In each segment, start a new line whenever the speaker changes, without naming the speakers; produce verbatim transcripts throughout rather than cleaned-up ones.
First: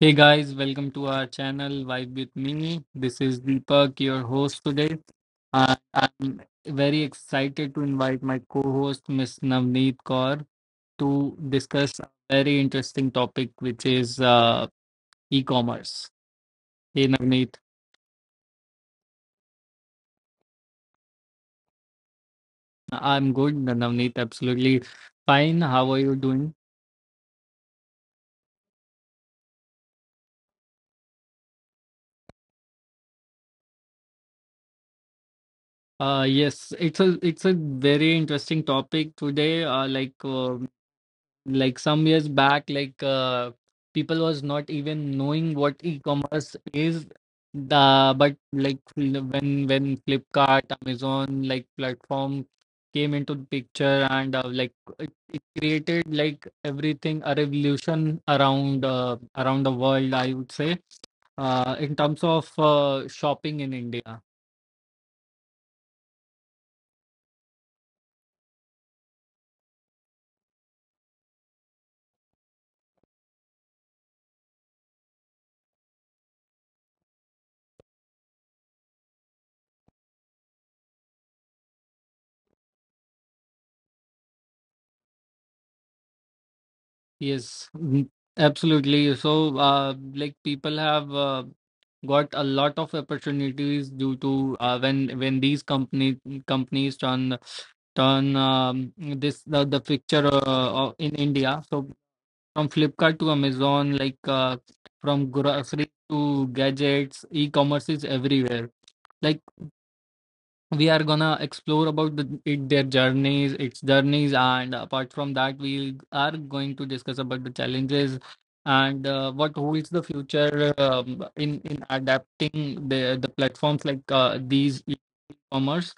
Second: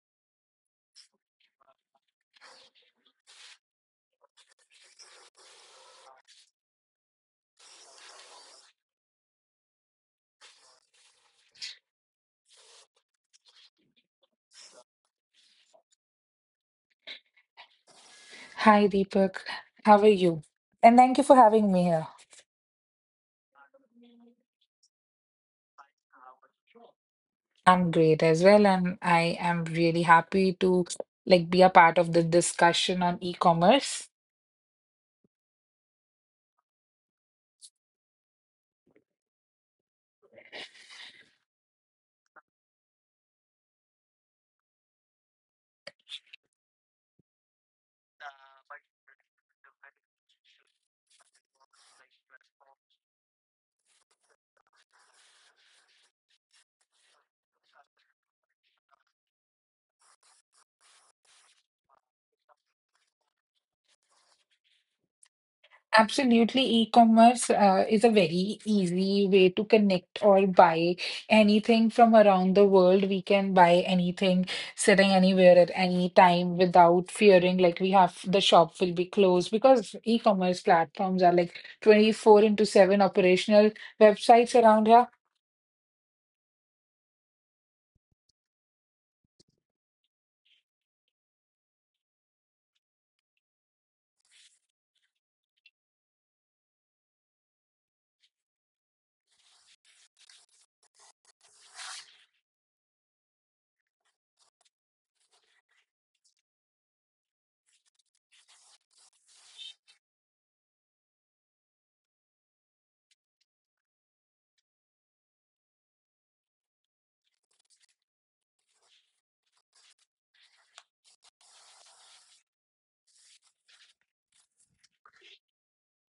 Hey guys, welcome to our channel Vibe with Me. This is Deepak, your host today. Uh, I'm very excited to invite my co-host Miss Navneet Kaur to discuss a very interesting topic, which is uh, e-commerce. Hey Navneet,
Hi, Deepak. How are you? And thank you for having me here.
I'm good. Navneet, absolutely fine. How are you doing?
I'm great as well, and I am really happy to like be a part of the discussion on e-commerce.
Uh, yes, it's a it's a very interesting topic today. Uh, like uh, like some years back like uh, people was not even knowing what e-commerce is the but like l- when when Flipkart Amazon like platform came into the picture and uh, like it, it created like everything a revolution around uh, around the world I would say uh, in terms of uh, shopping in India.
Absolutely, e-commerce uh, is a very easy way to connect or buy anything from around the world. We can buy anything sitting anywhere at any time without fearing like we have the shop will be closed because e-commerce platforms are like twenty-four into seven operational websites around here.
Yes, mm, absolutely. So, uh, like people have uh, got a lot of opportunities due to uh, when when these company companies turn turn um, this the, the picture uh, of- in India. So from Flipkart to Amazon, like uh, from grocery to gadgets, e-commerce is everywhere. Like we are gonna explore about the, it, their journeys its journeys, and apart from that we are going to discuss about the challenges and uh, what holds the future um, in in adapting the the platforms like uh, these e-commerce.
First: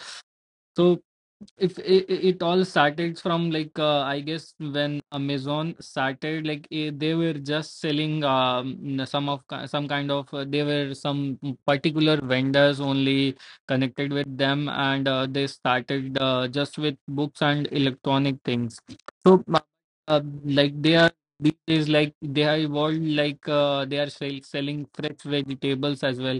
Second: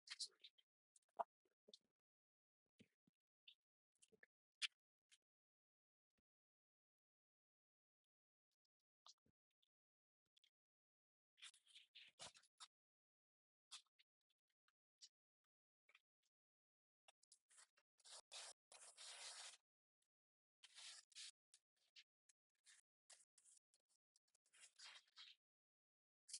So if it, it all started from like uh, I guess when Amazon started, like eh, they were just selling um, some of ki- some kind of uh, they were some particular vendors only connected with them, and uh, they started uh, just with books and electronic things. So uh, uh, like they are these days, like they are evolved, like uh, they are sell- selling fresh vegetables as well.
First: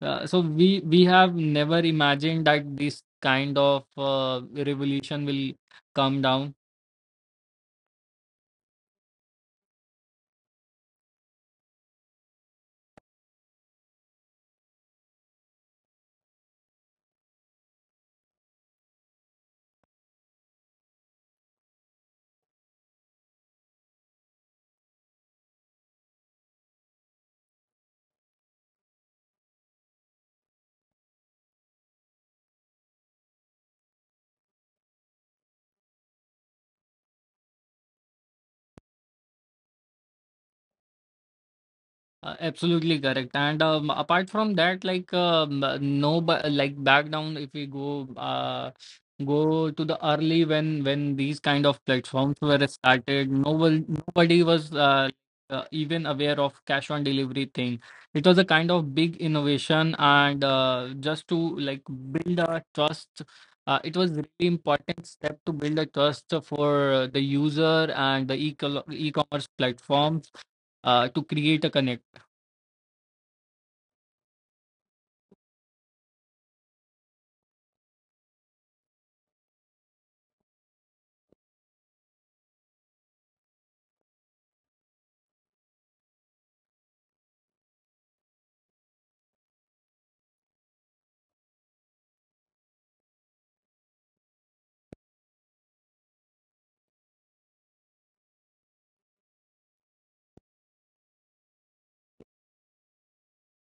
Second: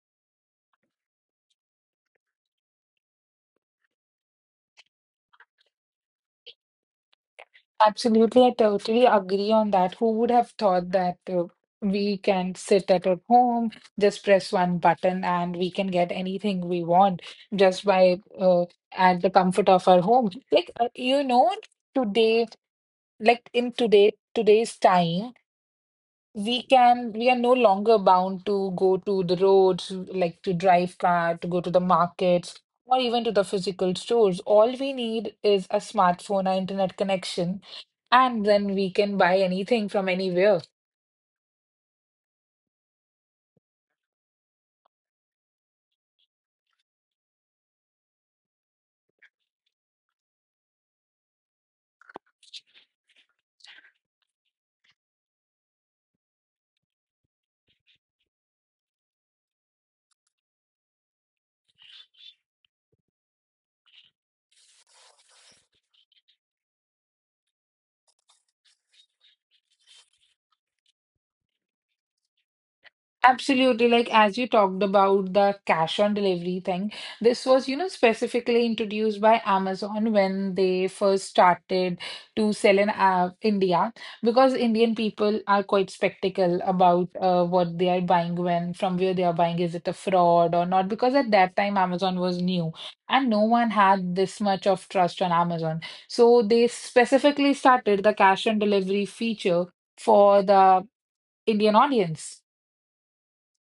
uh, So we we have never imagined that this kind of uh, revolution will come down.
Absolutely, I totally agree on that. Who would have thought that uh, we can sit at our home, just press one button, and we can get anything we want just by uh, at the comfort of our home? Like uh, you know, today, like in today today's time, we can we are no longer bound to go to the roads like to drive car to go to the markets or even to the physical stores. All we need is a smartphone or internet connection, and then we can buy anything from anywhere.
Uh, absolutely correct. And um, apart from that, like um, uh, no, ba- like back down if we go uh, go to the early when when these kind of platforms were started, no one- nobody was uh, uh, even aware of cash on delivery thing. It was a kind of big innovation, and uh, just to like build a trust. Uh, it was really important step to build a trust for the user and the e-commerce e e-commerce platforms uh, to create a connection.
Absolutely. Like, as you talked about the cash on delivery thing, this was, you know, specifically introduced by Amazon when they first started to sell in uh, India because Indian people are quite skeptical about uh, what they are buying, when, from where they are buying, is it a fraud or not? Because at that time, Amazon was new and no one had this much of trust on Amazon. So they specifically started the cash on delivery feature for the Indian audience.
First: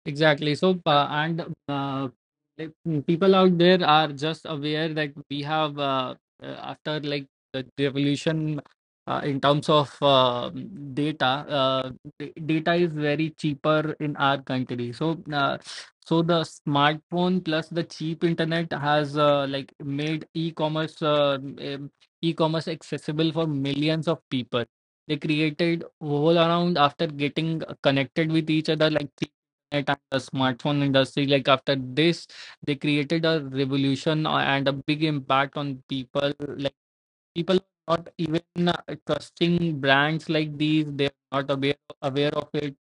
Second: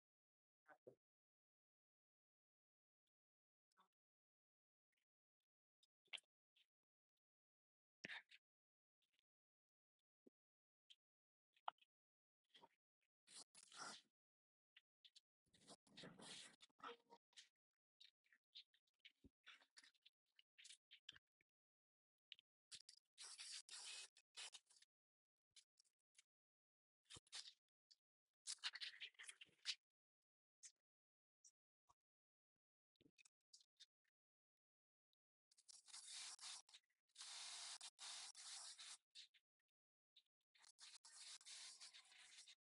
Exactly. So, uh, and uh, Like mm, people out there are just aware that we have uh, uh, after like the revolution uh, in terms of uh, mm, data, uh, d- data is very cheaper in our country. So, uh, so the smartphone plus the cheap internet has uh, like made e-commerce uh, um, e-commerce accessible for millions of people. They created whole around after getting connected with each other, like internet and the smartphone industry. Like after this they created a revolution uh, and a big impact on people. Like people are not even uh, trusting brands like these, they're not aware aware of it.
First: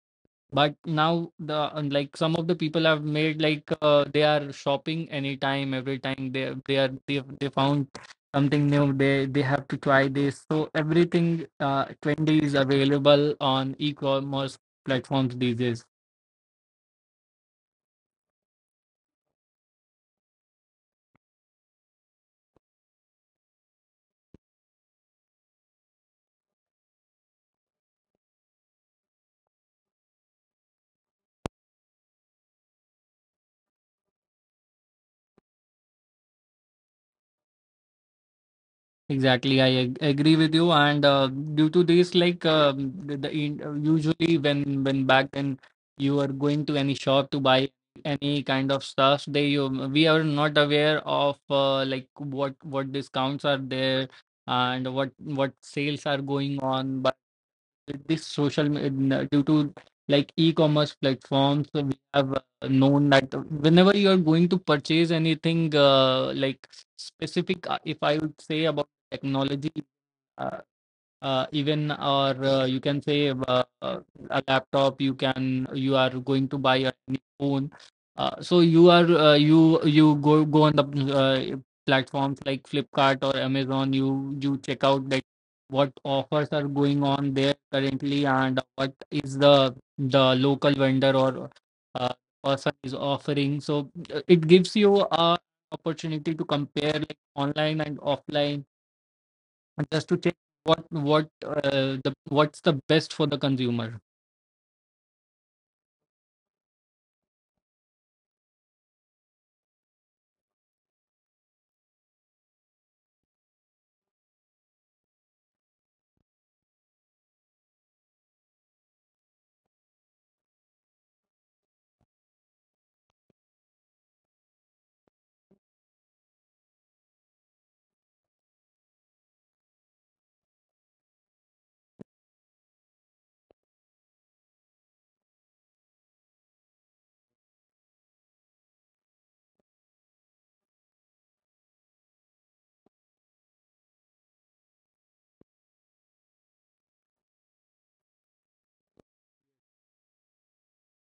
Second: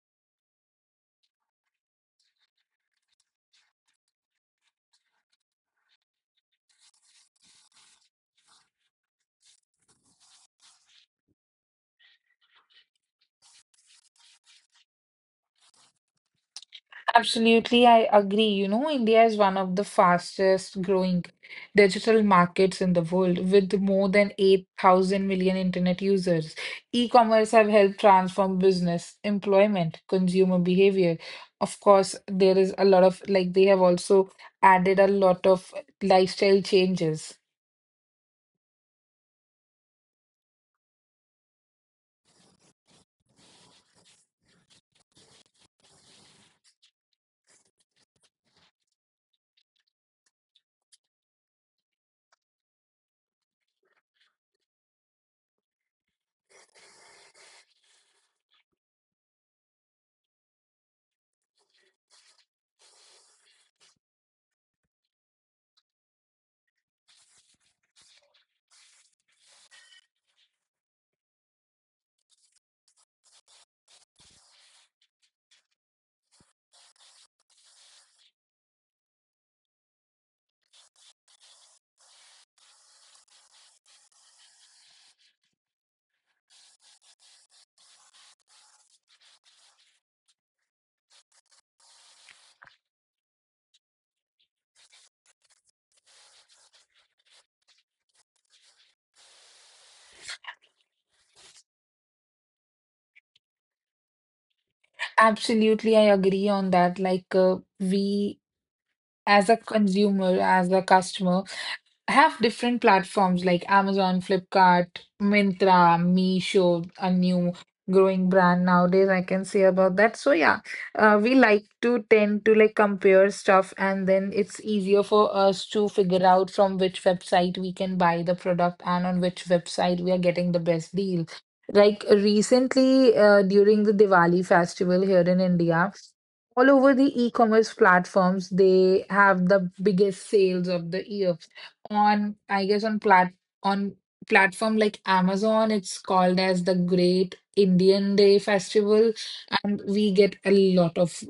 But now the and, like some of the people have made like uh, they are shopping anytime every time. They they are they, they found something new, they they have to try this. So everything uh, trendy is available on e-commerce platforms these days.
Absolutely, I agree. You know, India is one of the fastest growing digital markets in the world with more than 8,000 million internet users. E-commerce have helped transform business, employment, consumer behavior. Of course, there is a lot of like they have also added a lot of lifestyle changes.
Exactly, I ag agree with you. And uh, due to this, like um, the, the in- uh, usually when when back then you are going to any shop to buy any kind of stuff, they you we are not aware of uh, like what what discounts are there and what what sales are going on. This social med- due to like e-commerce platforms uh, we have uh, known that whenever you are going to purchase anything uh, like specific, uh, if I would say about technology, uh, uh, even or uh, you can say uh, uh, a laptop, you can, you are going to buy a new phone. Uh, so you are uh, you you go go on the uh, platforms like Flipkart or Amazon, you you check out that what offers are going on there currently and what is the the local vendor or uh, person is offering. So uh, it gives you a opportunity to compare like online and offline, just to check what what uh, the what's the best for the consumer.
Absolutely, I agree on that. Like uh, we as a consumer, as a customer, I have different platforms like Amazon, Flipkart, Myntra, Meesho, a new growing brand nowadays. I can say about that. So yeah, uh, we like to tend to like compare stuff, and then it's easier for us to figure out from which website we can buy the product and on which website we are getting the best deal. Like recently, uh, during the Diwali festival here in India, all over the e-commerce platforms, they have the biggest sales of the year on I guess on plat on platform like Amazon, it's called as the Great Indian Day Festival, and we get a lot of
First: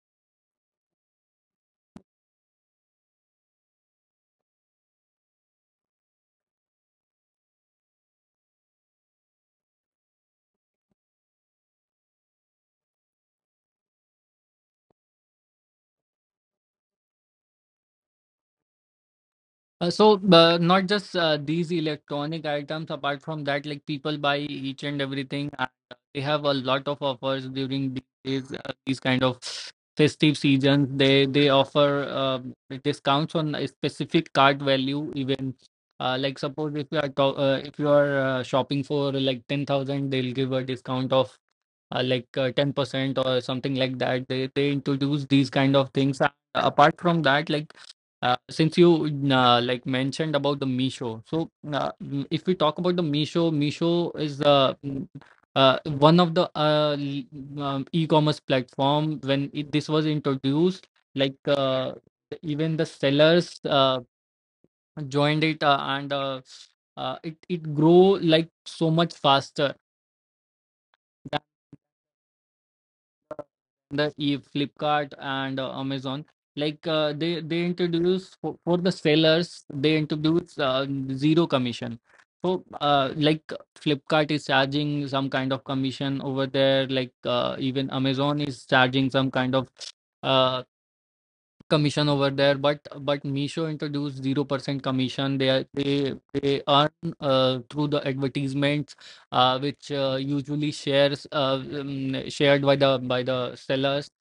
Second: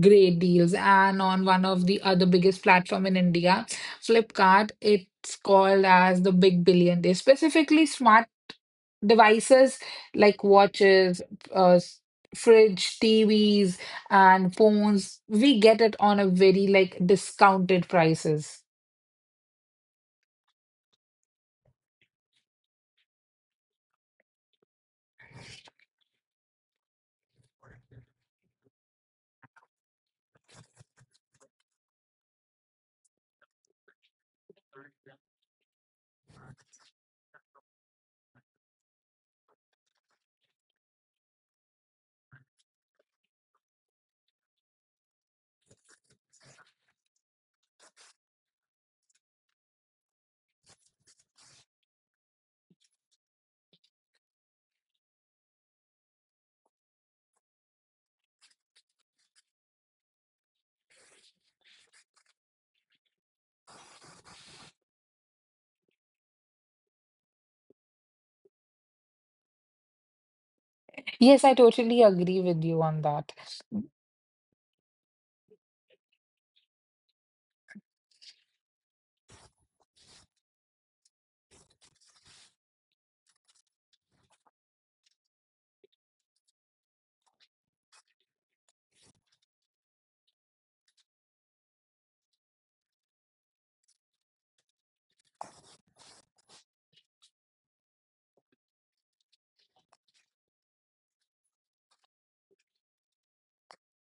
great deals. And on one of the other biggest platform in India, Flipkart, it's called as the Big Billion Day. Specifically, smart devices like watches, uh, s- fridge, T Vs, and phones, we get it on a very like discounted prices.
Uh, so uh, not just uh, these electronic items. Apart from that, like people buy each and everything, and uh, they have a lot of offers during these days, uh, these kind of festive seasons. they they offer um discounts on a specific cart value even, uh, like suppose if you are to- uh, if you are uh, shopping for like ten thousand, they'll give a discount of uh, like uh, ten percent or something like that. they they introduce these kind of things. Uh, apart from that, like uh, since you uh, like mentioned about the Meesho, so uh, mm, if we talk about the Meesho, Meesho is uh, mm, uh, one of the uh, l- um, e-commerce platform. When it, this was introduced, like uh, even the sellers uh, joined it, uh, and uh, uh, it it grow like so much faster.
Yes, I totally agree with you on that.
The e Flipkart and uh, Amazon. Like uh, they they introduce for, for the sellers, they introduce uh, zero commission. So uh, like Flipkart is charging some kind of commission over there. Like uh, even Amazon is charging some kind of uh, commission over there, but but Misho introduced zero percent commission. they are- they they earn uh, through the advertisements uh, which uh, usually shares uh, um, shared by the by the sellers,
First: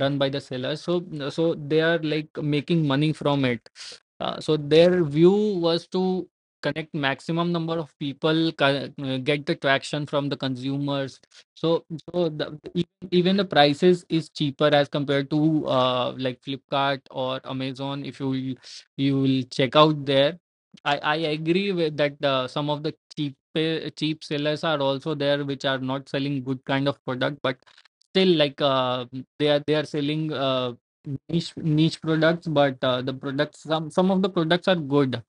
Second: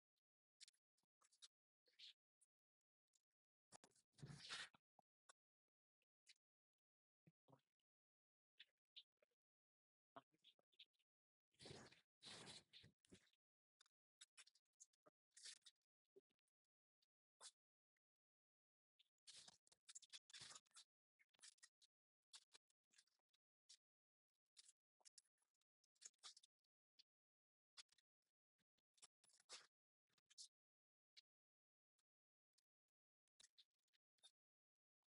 run by the sellers. So so they are like making money from it. Uh, so their view was to connect maximum number of people, co- uh, get the traction from the consumers. So so the, even the prices is cheaper as compared to uh, like Flipkart or Amazon. If you will- You will check out there, I I agree with that. Uh, some of the cheap uh, cheap sellers are also there, which are not selling good kind of product, but still like uh, they are they are selling uh, niche niche products. But uh, the products, some some of the products are good.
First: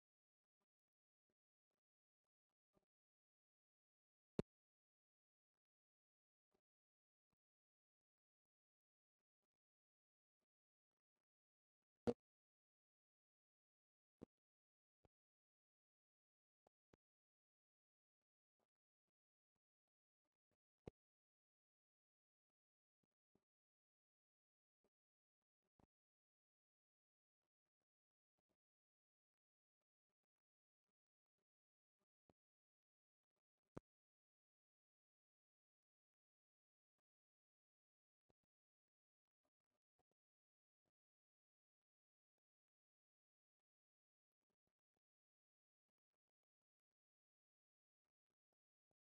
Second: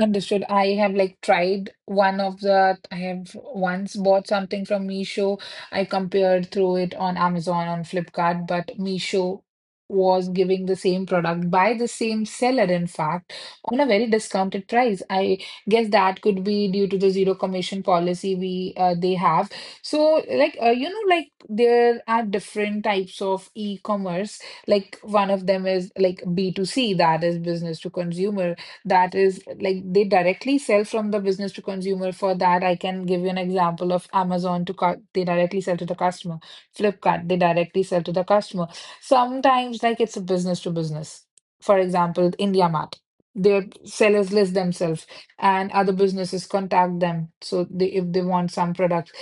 Understood. I have like tried one of the, I have once bought something from Meesho. I compared through it on Amazon, on Flipkart, but Meesho was giving the same product by the same seller, in fact, on a very discounted price. I guess that could be due to the zero commission policy we uh, they have. So, like uh, you know, like there are different types of e-commerce. Like one of them is like B two C, that is business to consumer, that is like they directly sell from the business to consumer. For that, I can give you an example of Amazon to cu- They directly sell to the customer. Flipkart, they directly sell to the customer. Sometimes like it's a business to business. For example, IndiaMart. Their sellers list themselves and other businesses contact them. So they, if they want some product,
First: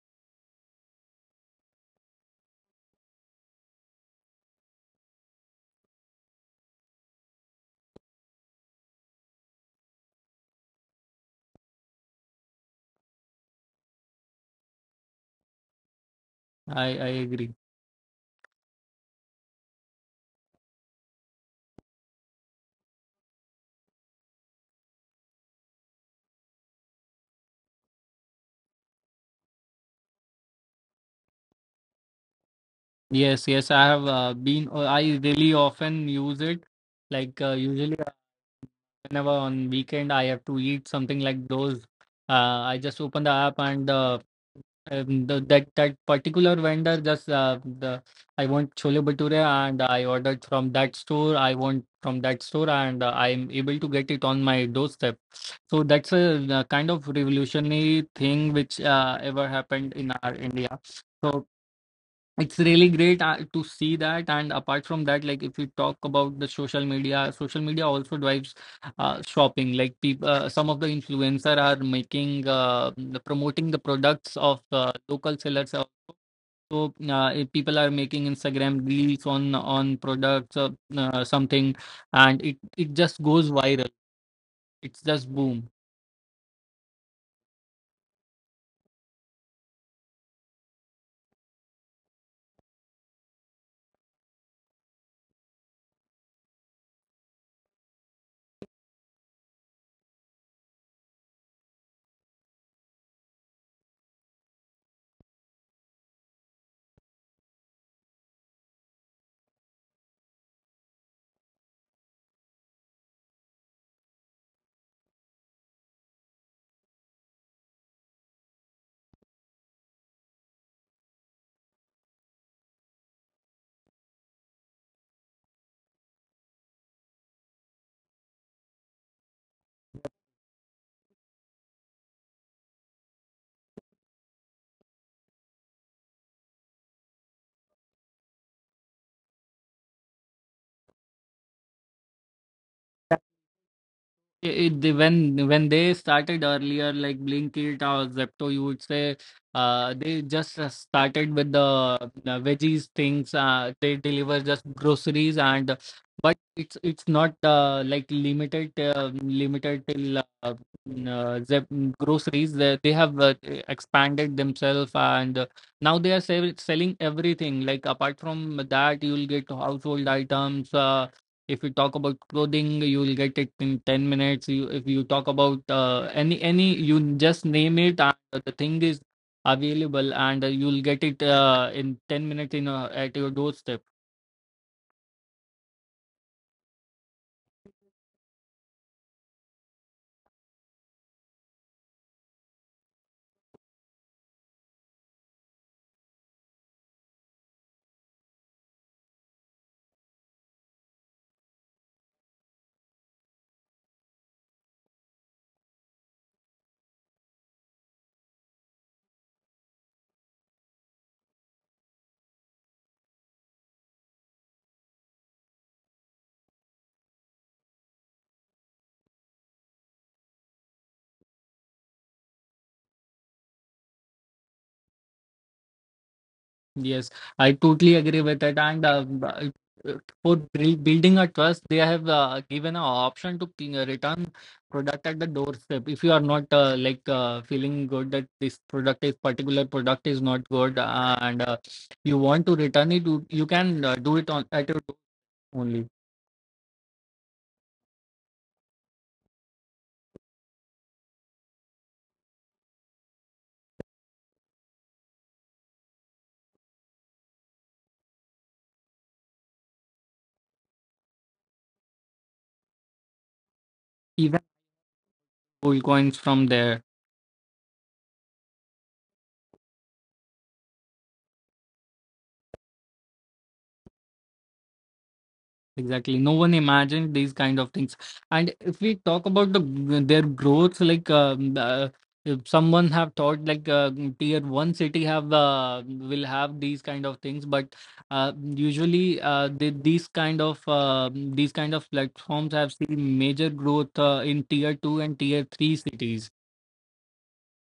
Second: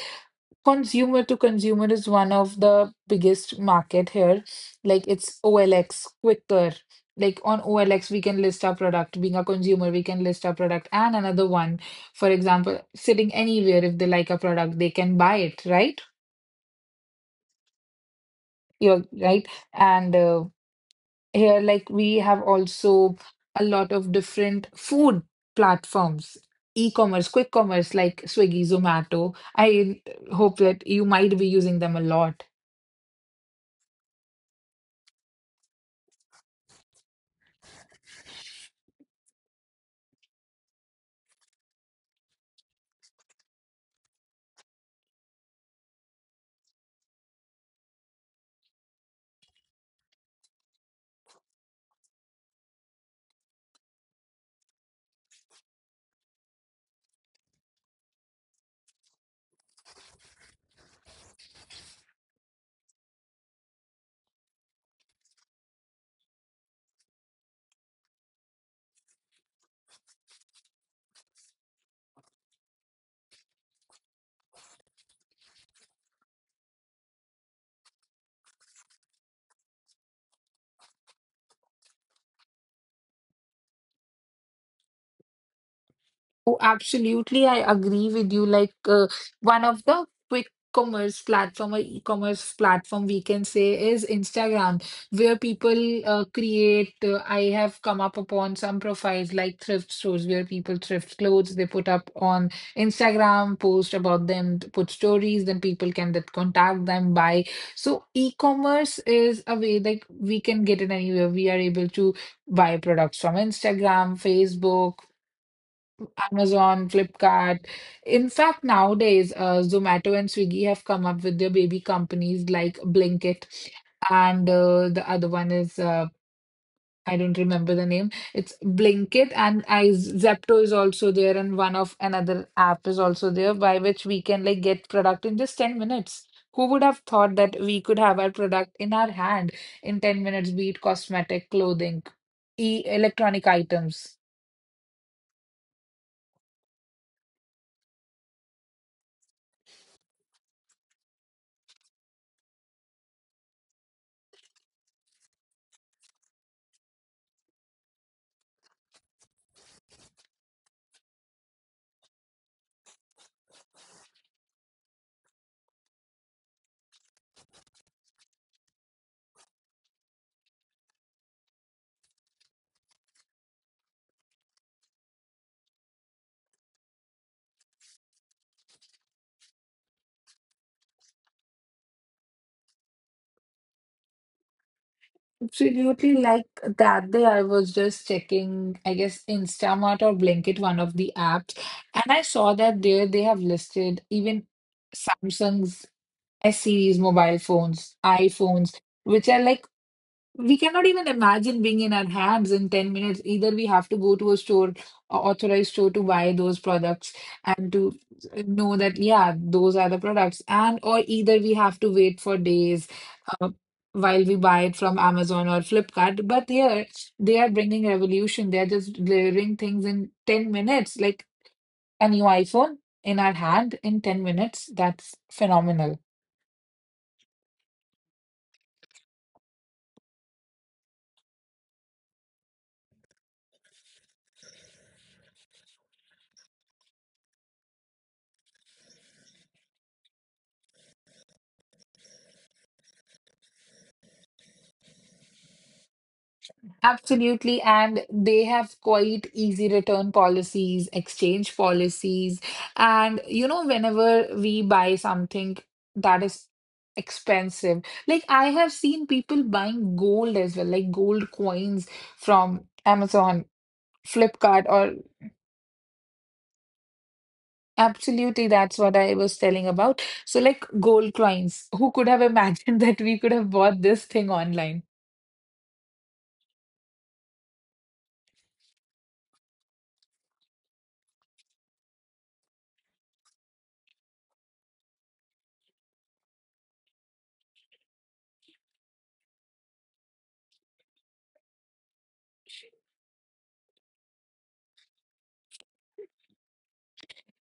consumer to consumer is one of the biggest market here. Like it's O L X, quicker. Like on O L X, we can list our product. Being a consumer, we can list our product and another one. For example, sitting anywhere, if they like a product, they can buy it, right?
I I agree.
You're right. And uh, here, like we have also a lot of different food platforms, e-commerce, quick commerce like Swiggy, Zomato. I hope that you might be using them a lot.
Yes, yes, I have uh, been. uh, I really often use it. Like uh, usually whenever on weekend I have to eat something like those, uh, I just open the app and uh, um, the, that that particular vendor, just uh, the I want chole bhature and I ordered from that store. I want from that store and uh, I'm able to get it on my doorstep. So that's a, uh kind of revolutionary thing which uh, ever happened in our India. So it's really great uh, to see that. And apart from that, like if you talk about the social media, social media also drives uh, shopping. Like people, uh, some of the influencer are making uh, the- promoting the products of uh, local sellers. Also. So uh, if people are making Instagram reels on on products or uh, something, and it it just goes viral. It's just boom.
Oh, absolutely. I agree with you. Like uh, one of the quick commerce platform or e-commerce platform we can say is Instagram, where people uh, create. Uh, I have come up upon some profiles like thrift stores where people thrift clothes. They put up on Instagram, post about them, put stories. Then people can that contact them, buy. So e-commerce is a way that we can get it anywhere. We are able to buy products from Instagram, Facebook, Amazon, Flipkart. In fact, nowadays, uh, Zomato and Swiggy have come up with their baby companies like Blinkit, and uh, the other one is uh, I don't remember the name. It's Blinkit, and I Zepto is also there, and one of another app is also there by which we can like get product in just ten minutes. Who would have thought that we could have our product in our hand in ten minutes, be it cosmetic, clothing, e electronic items?
it, they, when when they started earlier, like Blinkit or Zepto, you would say uh, they just uh, started with the, the veggies things. Uh, they deliver just groceries and, but it's it's not uh, like limited uh, limited till uh, mm, uh, Zep groceries. They they have uh, expanded themselves, and uh, now they are sell selling everything. Like apart from that, you'll get household items. Uh, if you talk about clothing, you will get it in ten minutes. You, if you talk about uh, any any you just name it, and the thing is available, and uh, you'll get it uh, in ten minutes in uh, at your doorstep.
Absolutely, like that day I was just checking, I guess Instamart or Blinkit, one of the apps, and I saw that there they have listed even Samsung's S series mobile phones, iPhones, which are like we cannot even imagine being in our hands in ten minutes. Either we have to go to a store, a authorized store to buy those products and to know that, yeah, those are the products. And or either we have to wait for days uh, while we buy it from Amazon or Flipkart. But here they are bringing revolution. They are just delivering things in ten minutes, like a new iPhone in our hand in ten minutes. That's phenomenal.
Yes, I totally agree with it. And uh, b- uh, for buil- building a trust, they have uh, given an option to ping, uh, return product at the doorstep. If you are not uh, like uh, feeling good that this product is particular product is not good, uh, and uh, you want to return it, you, you can uh, do it on at your door only.
Absolutely. And they have quite easy return policies, exchange policies. And, you know, whenever we buy something that is expensive, like I have seen people buying gold as well, like gold coins from Amazon,
Even
Flipkart, or
gold coins from there.
absolutely that's what I was telling about. So, like gold coins, who could have imagined that we could have bought this thing online?
Exactly. No one imagined these kind of things. And if we talk about the g- their growth, like um, uh, if someone have thought like uh, mm, tier one city have uh, will have these kind of things, but uh, usually uh, they, these kind of uh, mm, these kind of platforms have seen major growth uh, in tier two and tier three cities.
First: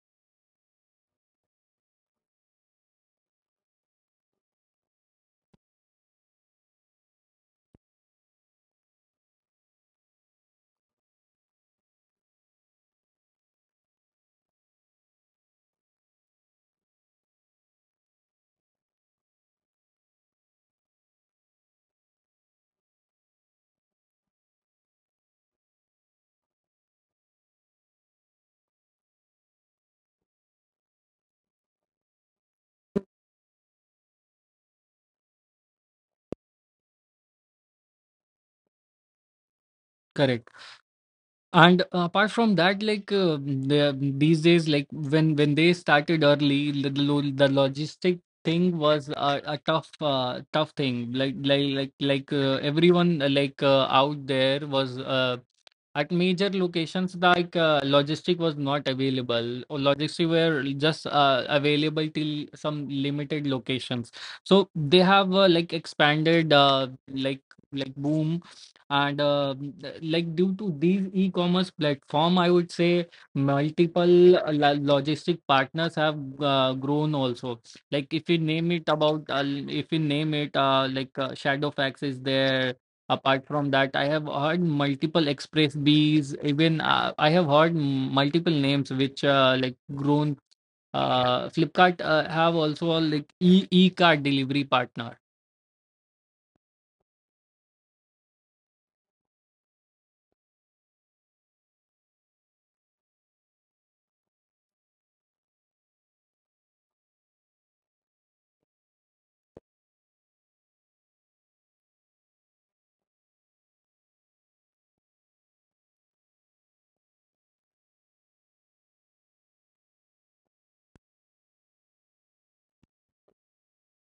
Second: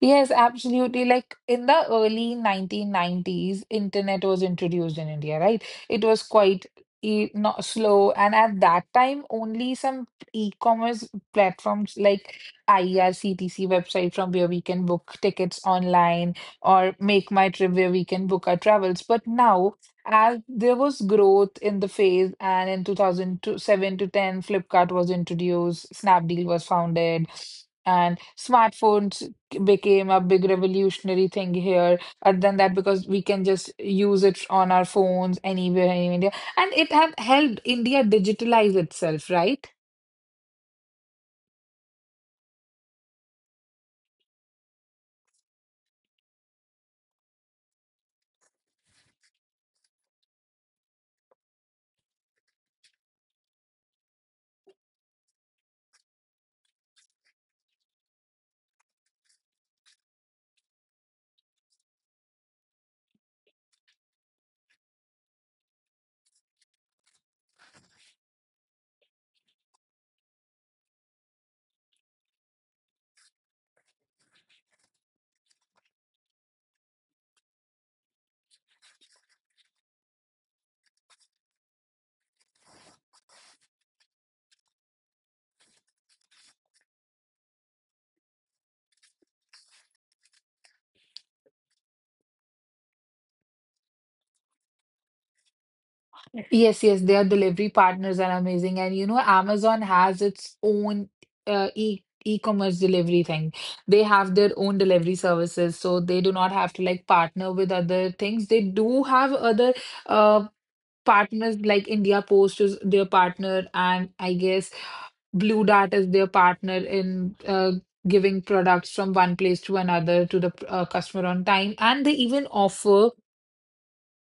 Yes, absolutely. Like in the early nineteen nineties, internet was introduced in India, right? It was quite e not slow, and at that time, only some e-commerce platforms like I R C T C website from where we can book tickets online or Make My Trip where we can book our travels. But now, as there was growth in the phase, and in two thousand seven to ten, Flipkart was introduced, Snapdeal was founded, and smartphones became a big revolutionary thing here other than that, because we can just use it on our phones anywhere in India, and it have helped India digitalize itself, right?
Correct. And apart from that, like uh, the, these days, like when when they started early, the, the lo- the logistic thing was a, a tough uh, tough thing. Like like like like uh, everyone uh, like uh, out there was uh, at major locations. Like uh, logistic was not available, or logistic were just uh, available till some limited locations. So they have uh, like expanded uh, like like boom. And uh, Like due to these e-commerce platform, I would say multiple uh, lo- logistic partners have uh, grown also. Like if you name it about uh, if you name it uh, like uh, Shadowfax is there. Apart from that, I have heard multiple express bees. Even uh, I have heard m- multiple names which uh, like grown. Uh, Flipkart uh, have also a, like e e card delivery partner.
Yes, yes, their delivery partners are amazing, and you know Amazon has its own uh, e e-commerce delivery thing. They have their own delivery services, so they do not have to like partner with other things. They do have other uh partners like India Post is their partner, and I guess Blue Dart is their partner in uh, giving products from one place to another to the uh, customer on time. And they even offer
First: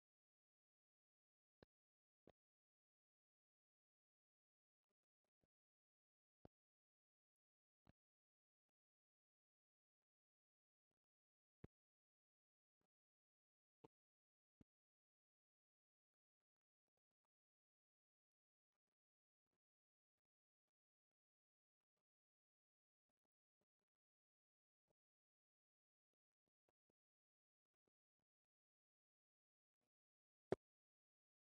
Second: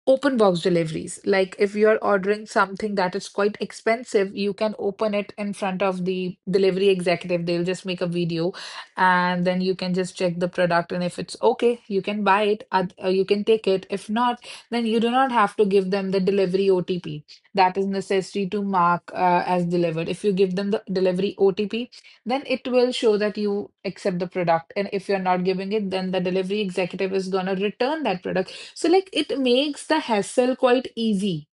open box deliveries. Like if you're ordering something that is quite expensive, you can open it in front of the delivery executive. They'll just make a video and then you can just check the product. And if it's okay, you can buy it, oth- uh, you can take it. If not, then you do not have to give them the delivery O T P. That is necessary to mark uh, as delivered. If you give them the delivery O T P, then it will show that you accept the product. And if you're not giving it, then the delivery executive is going to return that product. So, like, it makes the hassle quite easy.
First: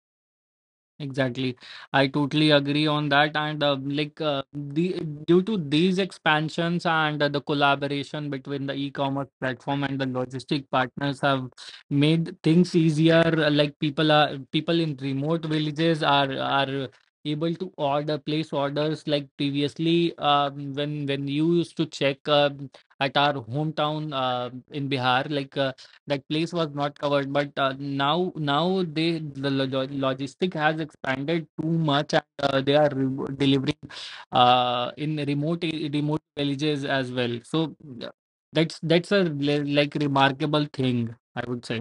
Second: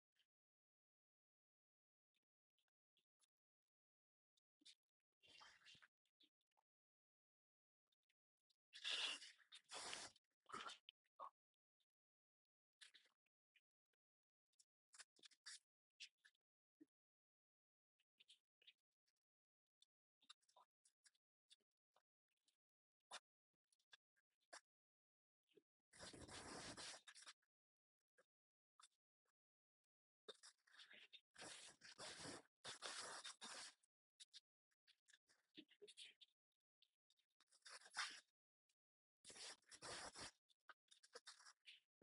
Exactly. I totally agree on that. And uh, like uh, the due to these expansions and uh, the collaboration between the e-commerce platform and the logistic partners have made things easier. uh, Like people are people in remote villages are are able to order place orders. Like previously, um, when when you used to check uh, at our hometown uh, in Bihar, like uh, that place was not covered, but uh, now now they, the lo- logistic has expanded too much and uh, they are re- delivering uh, in remote a- remote villages as well. So uh, that's that's a le- like remarkable thing, I would say.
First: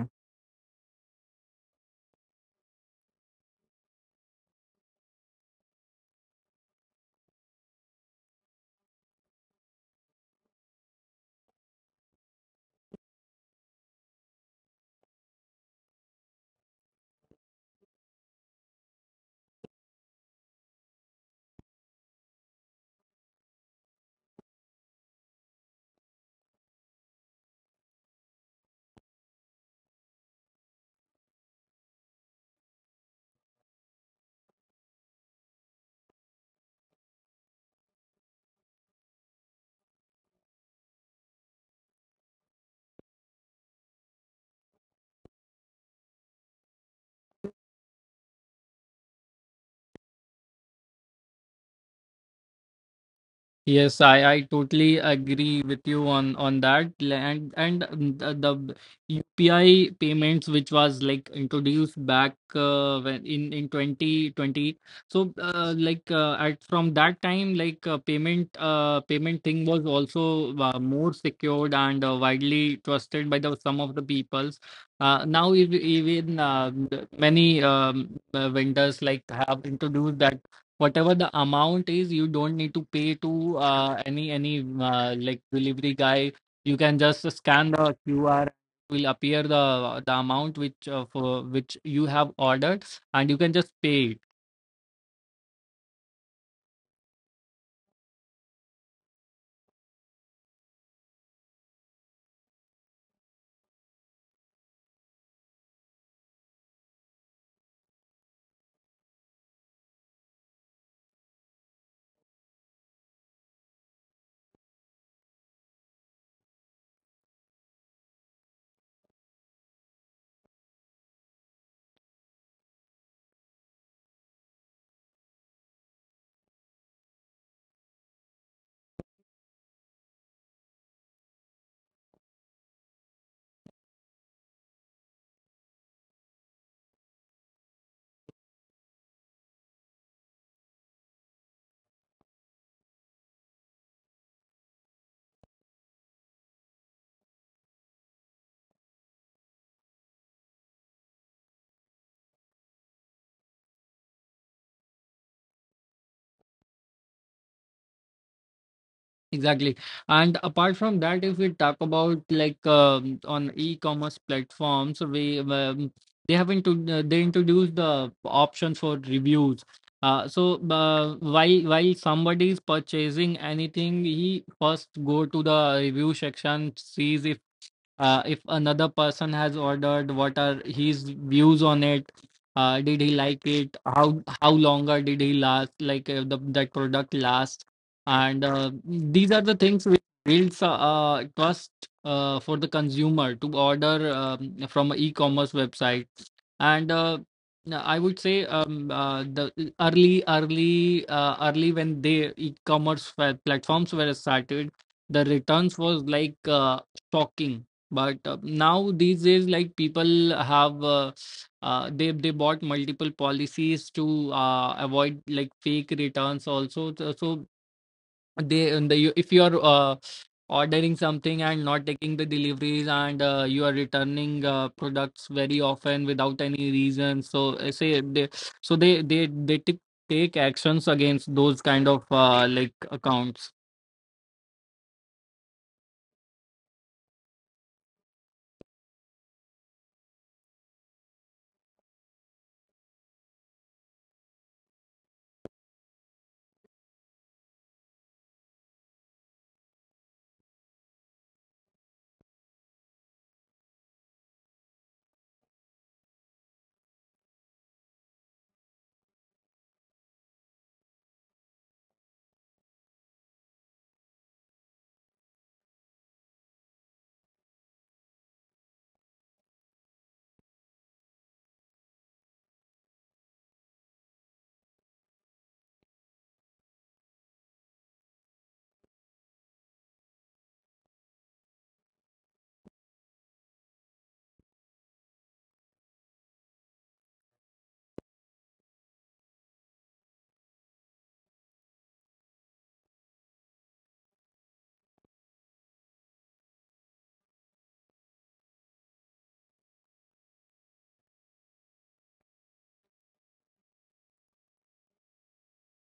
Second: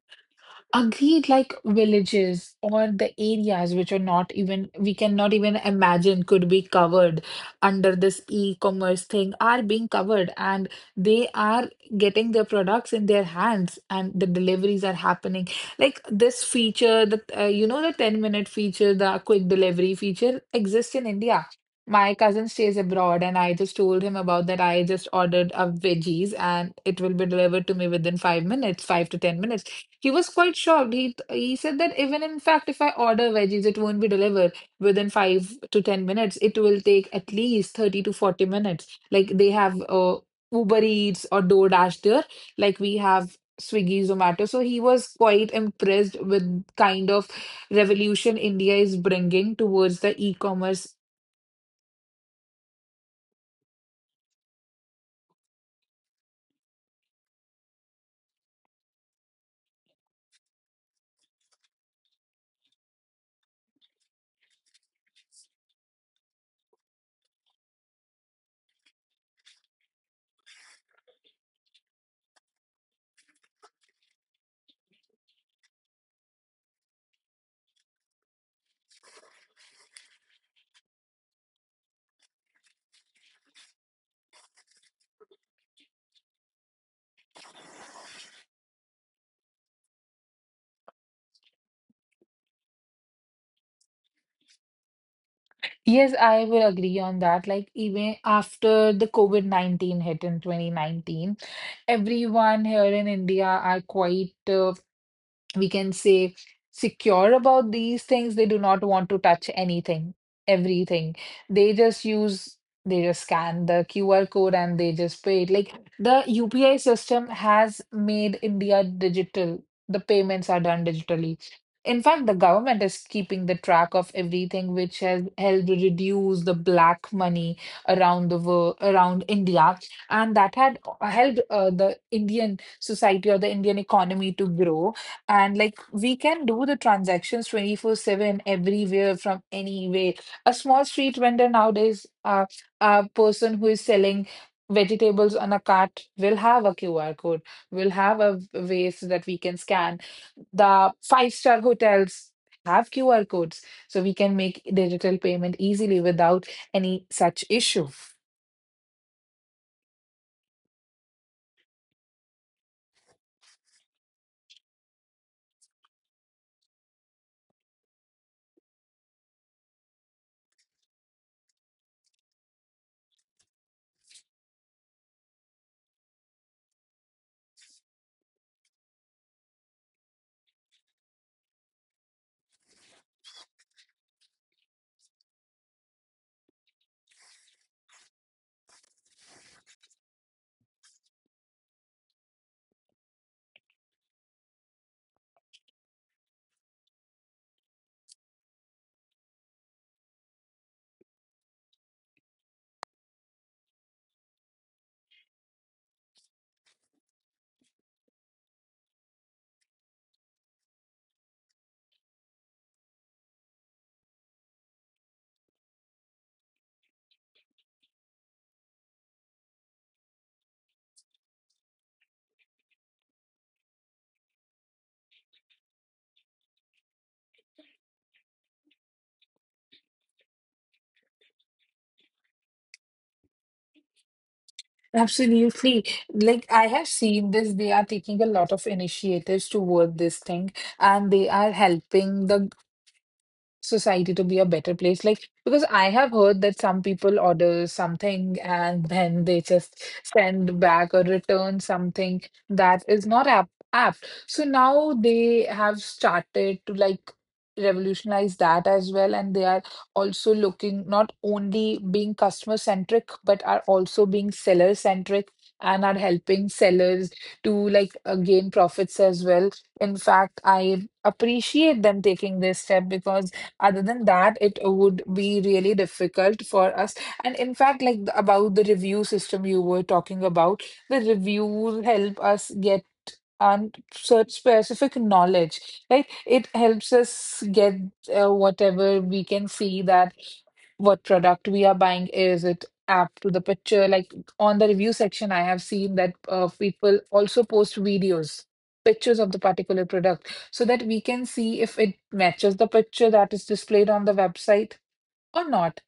Agreed, like villages or the areas which are not even, we cannot even imagine could be covered under this e-commerce thing are being covered, and they are getting their products in their hands and the deliveries are happening. Like this feature, the uh, you know, the ten minute feature, the quick delivery feature exists in India. My cousin stays abroad and I just told him about that. I just ordered a veggies and it will be delivered to me within five minutes, five to ten minutes. He was quite shocked. He he said that even in fact, if I order veggies, it won't be delivered within five to ten minutes. It will take at least thirty to forty minutes. Like they have uh, Uber Eats or DoorDash there, like we have Swiggy, Zomato. So he was quite impressed with kind of revolution India is bringing towards the e-commerce.
Yes, I, I totally agree with you on on that. L- And and um, the, the U P I payments, which was like introduced back uh, when in in twenty twenty. So uh, like uh, at from that time, like uh, payment, uh, payment thing was also uh, more secured and uh, widely trusted by the some of the peoples. Uh, now ev- even uh, m- many um, uh, vendors like have introduced that whatever the amount is, you don't need to pay to uh, any any uh, like delivery guy. You can just scan the qr, will appear the the amount which uh, for which you have ordered, and you can just pay it.
Yes, I will agree on that. Like, even after the COVID nineteen hit in twenty nineteen, everyone here in India are quite uh, we can say secure about these things. They do not want to touch anything, everything they just use. They just scan the QR code and they just pay it. Like, the UPI system has made India digital, the payments are done digitally. In fact, the government is keeping the track of everything, which has helped reduce the black money around the world, around India. And that had uh, helped uh, the Indian society or the Indian economy to grow. And like, we can do the transactions twenty four seven everywhere, from anywhere. A small street vendor nowadays, uh, a person who is selling vegetables on a cart will have a Q R code, will have a way so that we can scan. The five-star hotels have Q R codes, so we can make digital payment easily without any such issue.
Exactly. And apart from that, if we talk about like um, on e-commerce platforms, we um, they have introduced uh, they introduced the option for reviews. Uh, so uh, while while somebody is purchasing anything, he first go to the review section, sees if uh, if another person has ordered, what are his views on it, uh, did he like it, how how longer did he last, like uh, the, that product last. And uh, these are the things which builds uh, uh, trust uh, for the consumer to order um, from an e-commerce website. And uh, no, I would say, um, uh, the early early uh, early when they e-commerce fa- platforms were started, the returns was like uh, shocking. But uh, now these days, like people have uh, uh, they they bought multiple policies to uh, avoid like fake returns also. So so they and the, if you are uh, ordering something and not taking the deliveries, and uh, you are returning uh, products very often without any reason, so I say they, so they they they t- take actions against those kind of uh, like accounts.
Absolutely. Like, I have seen this, they are taking a lot of initiatives toward this thing and they are helping the society to be a better place, like because I have heard that some people order something and then they just send back or return something that is not app apt. So now they have started to like revolutionize that as well, and they are also looking, not only being customer centric, but are also being seller centric and are helping sellers to like uh, gain profits as well. In fact, I appreciate them taking this step, because other than that, it would be really difficult for us. And in fact, like the- about the review system you were talking about, the reviews help us get on such specific knowledge, right? It helps us get uh, whatever, we can see that what product we are buying. Is it apt to the picture? Like on the review section, I have seen that uh, people also post videos, pictures of the particular product, so that we can see if it matches the picture that is displayed on the website or not.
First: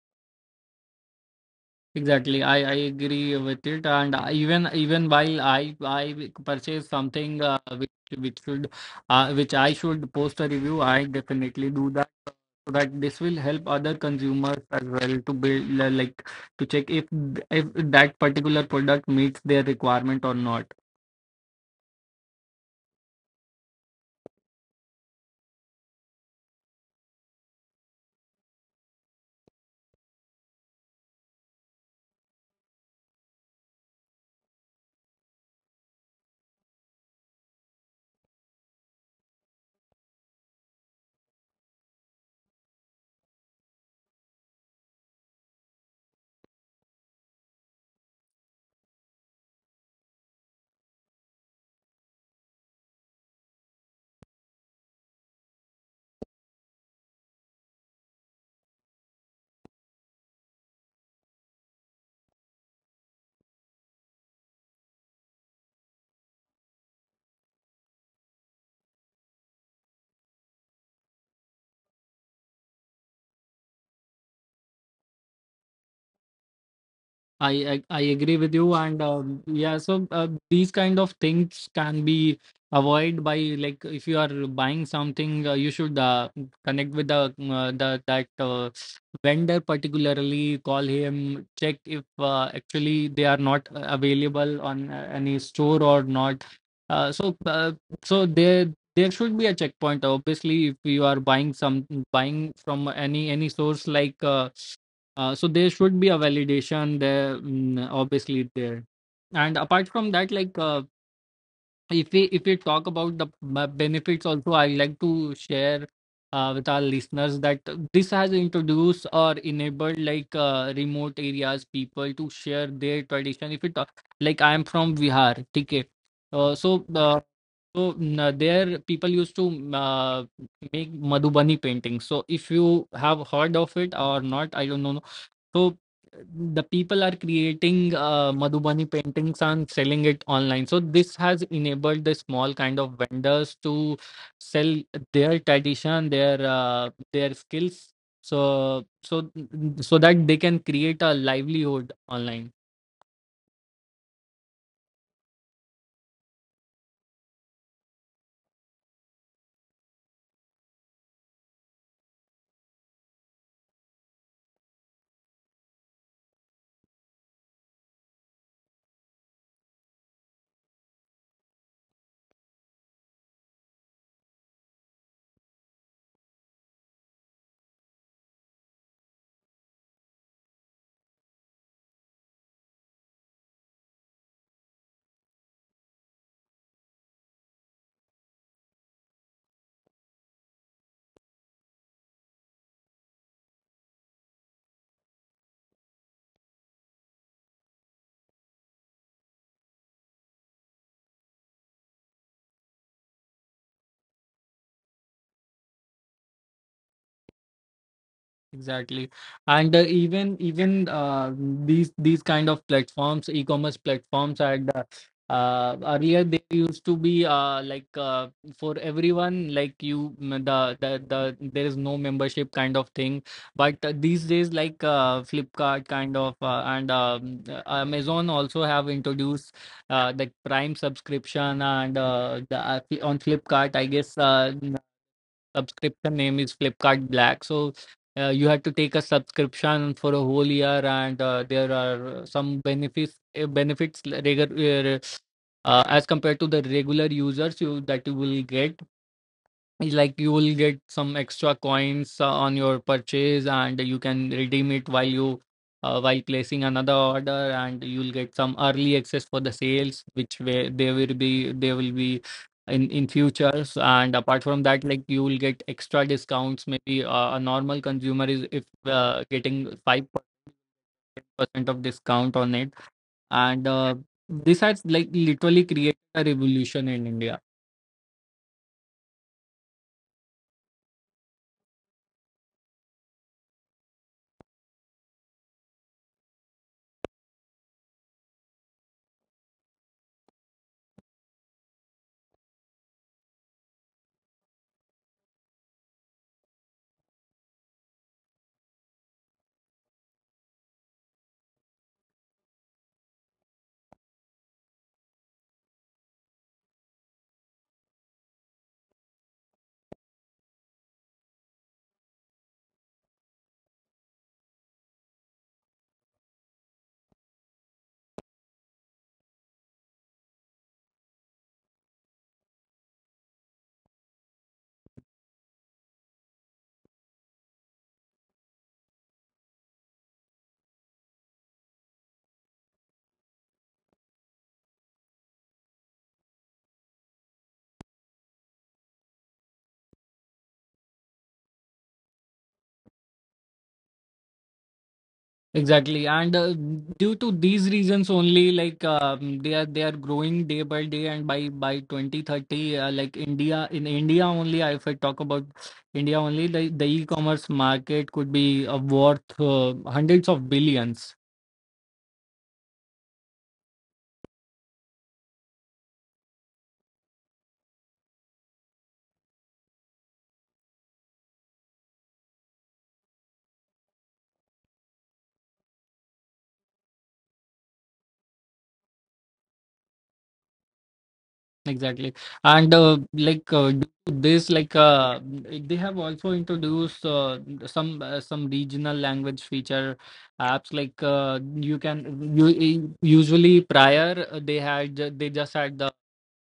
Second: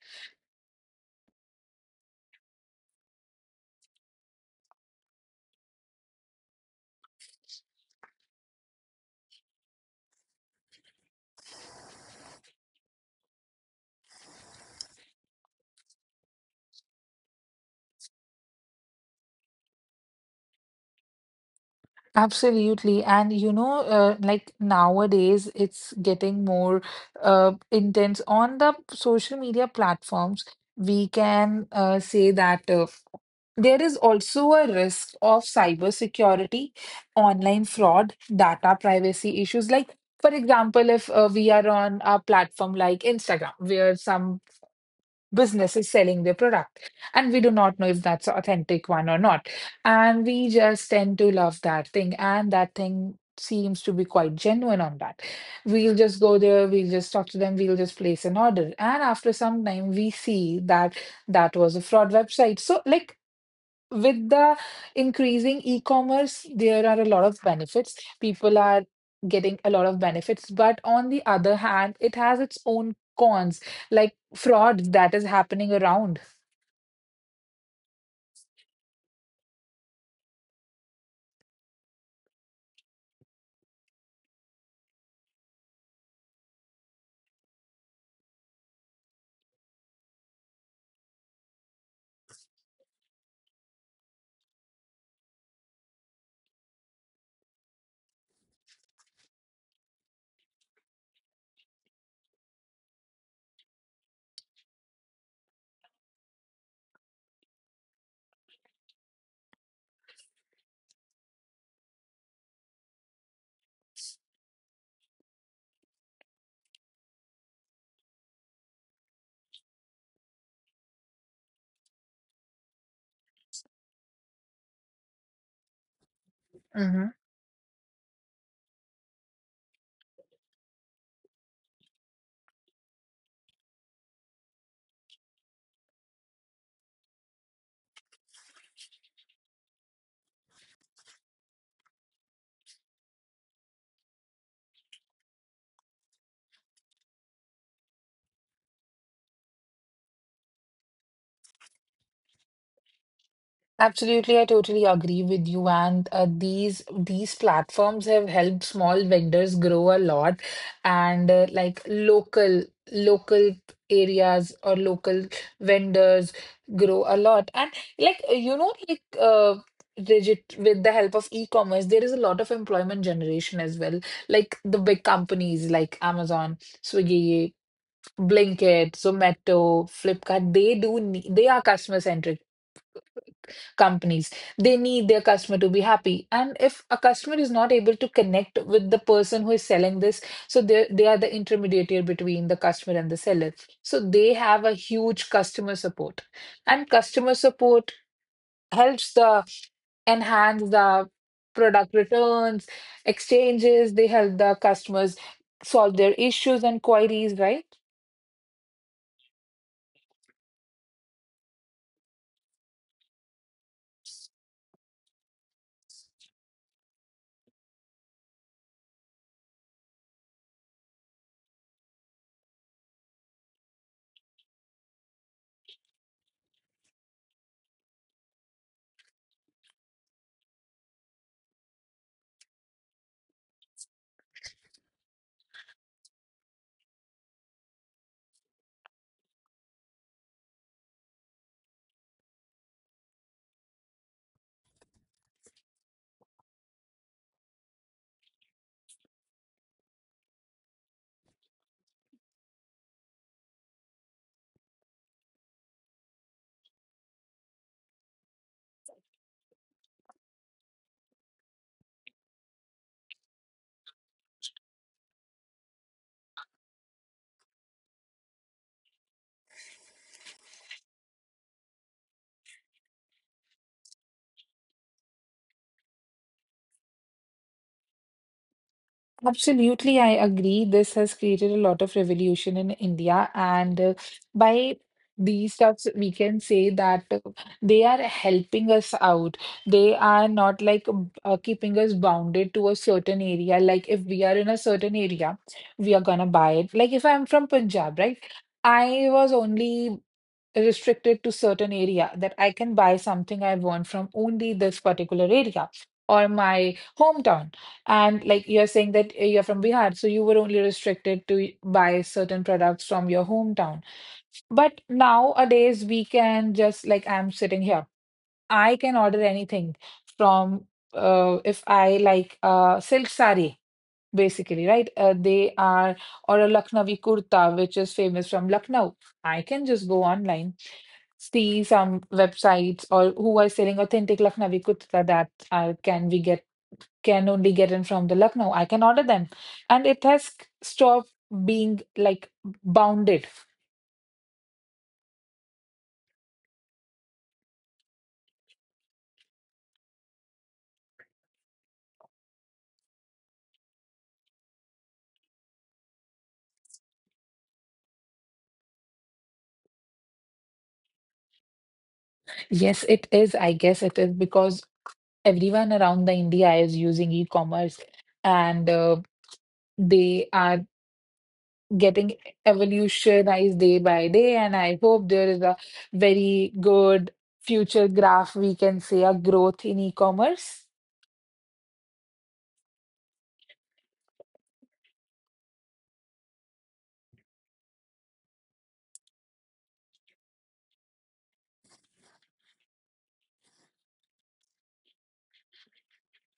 Exactly, i i agree with it. And I, even even while i i purchase something uh, which which should, uh, which I should post a review, I definitely do that, so that this will help other consumers as well to build, like, to check if if that particular product meets their requirement or not.
Absolutely. And you know, uh, like nowadays, it's getting more uh, intense on the social media platforms. We can uh, say that. Uh, There is also a risk of cybersecurity, online fraud, data privacy issues. Like, for example, if uh, we are on a platform like Instagram, where some business is selling their product, and we do not know if that's an authentic one or not. And we just tend to love that thing, and that thing seems to be quite genuine on that. We'll just go there, we'll just talk to them, we'll just place an order. And after some time, we see that that was a fraud website. So, like, with the increasing e-commerce, there are a lot of benefits. People are getting a lot of benefits, but on the other hand, it has its own cons, like fraud that is happening around.
I, I I agree with you. And um, yeah, so uh, these kind of things can be avoid by, like, if you are buying something, uh, you should uh, connect with the uh, the that uh, vendor particularly. Call him, check if uh, actually they are not uh, available on uh, any store or not. Uh, so uh, so there there should be a checkpoint. Obviously, if you are buying some, buying from any any source like. Uh, uh, so there should be a validation there, mm, obviously, there. And apart from that, like uh, if we if we talk about the b- benefits also, I like to share uh, with our listeners that this has introduced or enabled like uh, remote areas people to share their tradition. If you talk, like, I am from vihar, okay. uh, so
Mm-hmm.
uh, so mm, uh, there people used to, mm, uh, make madhubani paintings. So if you have heard of it or not, I don't know. So the people are creating uh, Madhubani paintings and selling it online. So this has enabled the small kind of vendors to sell their tradition, their uh, their skills, So so so that they can create a livelihood online.
Absolutely, I totally agree with you. And uh, these these platforms have helped small vendors grow a lot, and uh, like local local areas or local vendors grow a lot. And like uh, you know, like uh, Digit, with the help of e-commerce, there is a lot of employment generation as well. Like the big companies like Amazon, Swiggy, Blinkit, Zomato, Flipkart, they do ne- they are customer centric companies. They need their customer to be happy, and if a customer is not able to connect with the person who is selling this, so they they are the intermediary between the customer and the seller. So they have a huge customer support, and customer support helps the enhance the product returns, exchanges. They help the customers solve their issues and queries, right?
Exactly. And uh, even even uh, these these kind of platforms, e-commerce platforms had uh, uh, earlier, they used to be uh, like uh, for everyone, like you, mm, the, the the there is no membership kind of thing. But uh, these days, like uh, Flipkart kind of uh, and um, uh, Amazon also have introduced uh, the Prime subscription. And uh, the, uh, on Flipkart, I guess uh, subscription name is Flipkart Black. So uh, you had to take a subscription for a whole year, and uh, there are uh, some benefits, uh, benefits regu- uh, uh, as compared to the regular users, you that you will get. Like you will get some extra coins uh, on your purchase and you can redeem it while you, uh, while placing another order, and you'll get some early access for the sales, which way they will be they will be in in futures. And apart from that, like, you will get extra discounts, maybe uh, a normal consumer is, if uh, getting five percent of discount on it. And uh, this has like literally created a revolution in india.
Absolutely, I agree. This has created a lot of revolution in India, and uh, by these stuffs, we can say that uh, they are helping us out. They are not like um, uh, keeping us bounded to a certain area. Like if we are in a certain area, we are gonna buy it. Like if I'm from Punjab, right? I was only restricted to certain area, that I can buy something I want from only this particular area or my hometown. And like you're saying that uh, you're from Bihar, so you were only restricted to y- buy certain products from your hometown. But nowadays, we can just, like, I'm sitting here, I can order anything from uh, if I like uh, silk sari, basically, right? Uh, they are, or a Lucknowi kurta, which is famous from Lucknow. I can just go online, see some websites or who are selling authentic Lucknowi kurta, that uh, can we get can only get in from the Lucknow. I can order them. And it has stopped being like bounded.
Exactly, and uh, due to these reasons only, like um, they are, they are growing day by day, and by by twenty thirty, uh, like India in India only, if I talk about India only, the the e-commerce market could be uh, worth uh, hundreds of billions.
Yes, it is. I guess it is, because everyone around the India is using e-commerce, and uh, they are getting evolutionized day by day. And I hope there is a very good future graph, we can say a growth in e-commerce.
Exactly. And uh, like uh, do this, like uh, they have also introduced uh, some uh, some regional language feature apps. Like uh, you can you, e, usually prior, uh, they had ju- they just had the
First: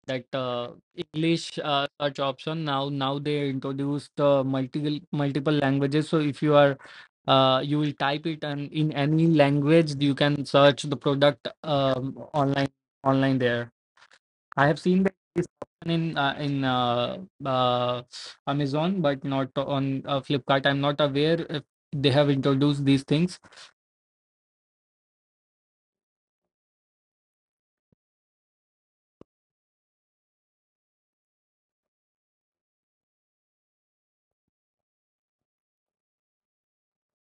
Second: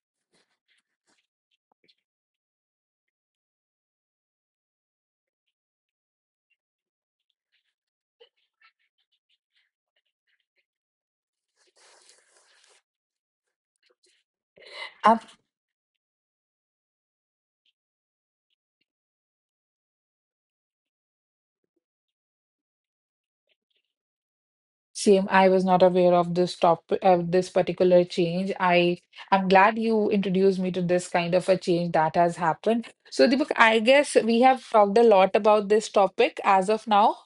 that uh, English uh, search option. Now now they introduced uh, multiple multiple languages, so if you are uh, you will type it, and in any language you can search the product um, online, online there I have seen that this option in uh, in uh, uh, Amazon, but not on uh, Flipkart. I'm not aware if they have introduced these things.
Same, I was not aware of this topic, of this particular change. I I'm glad you introduced me to this kind of a change that has happened. So Deepak, I guess we have talked a lot about this topic as of now.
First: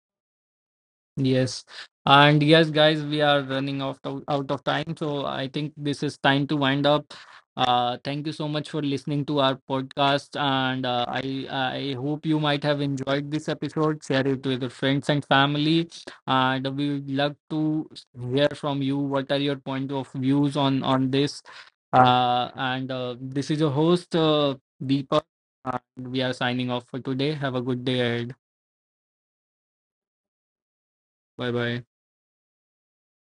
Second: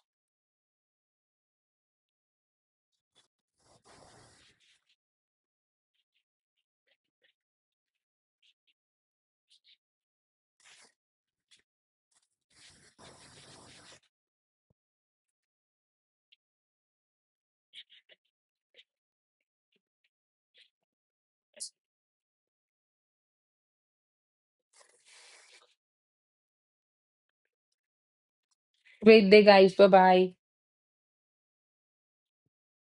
Yes. And yes, guys, we are running out of, out of time. So I think this is time to wind up. Uh, thank you so much for listening to our podcast. And uh, I, I hope you might have enjoyed this episode. Share it with your friends and family. And we would love to hear from you. What are your point of views on, on this? Uh, and uh, This is your host, uh, Deepak. And we are signing off for today. Have a good day ahead.
Great day, guys. Bye bye.
Bye bye.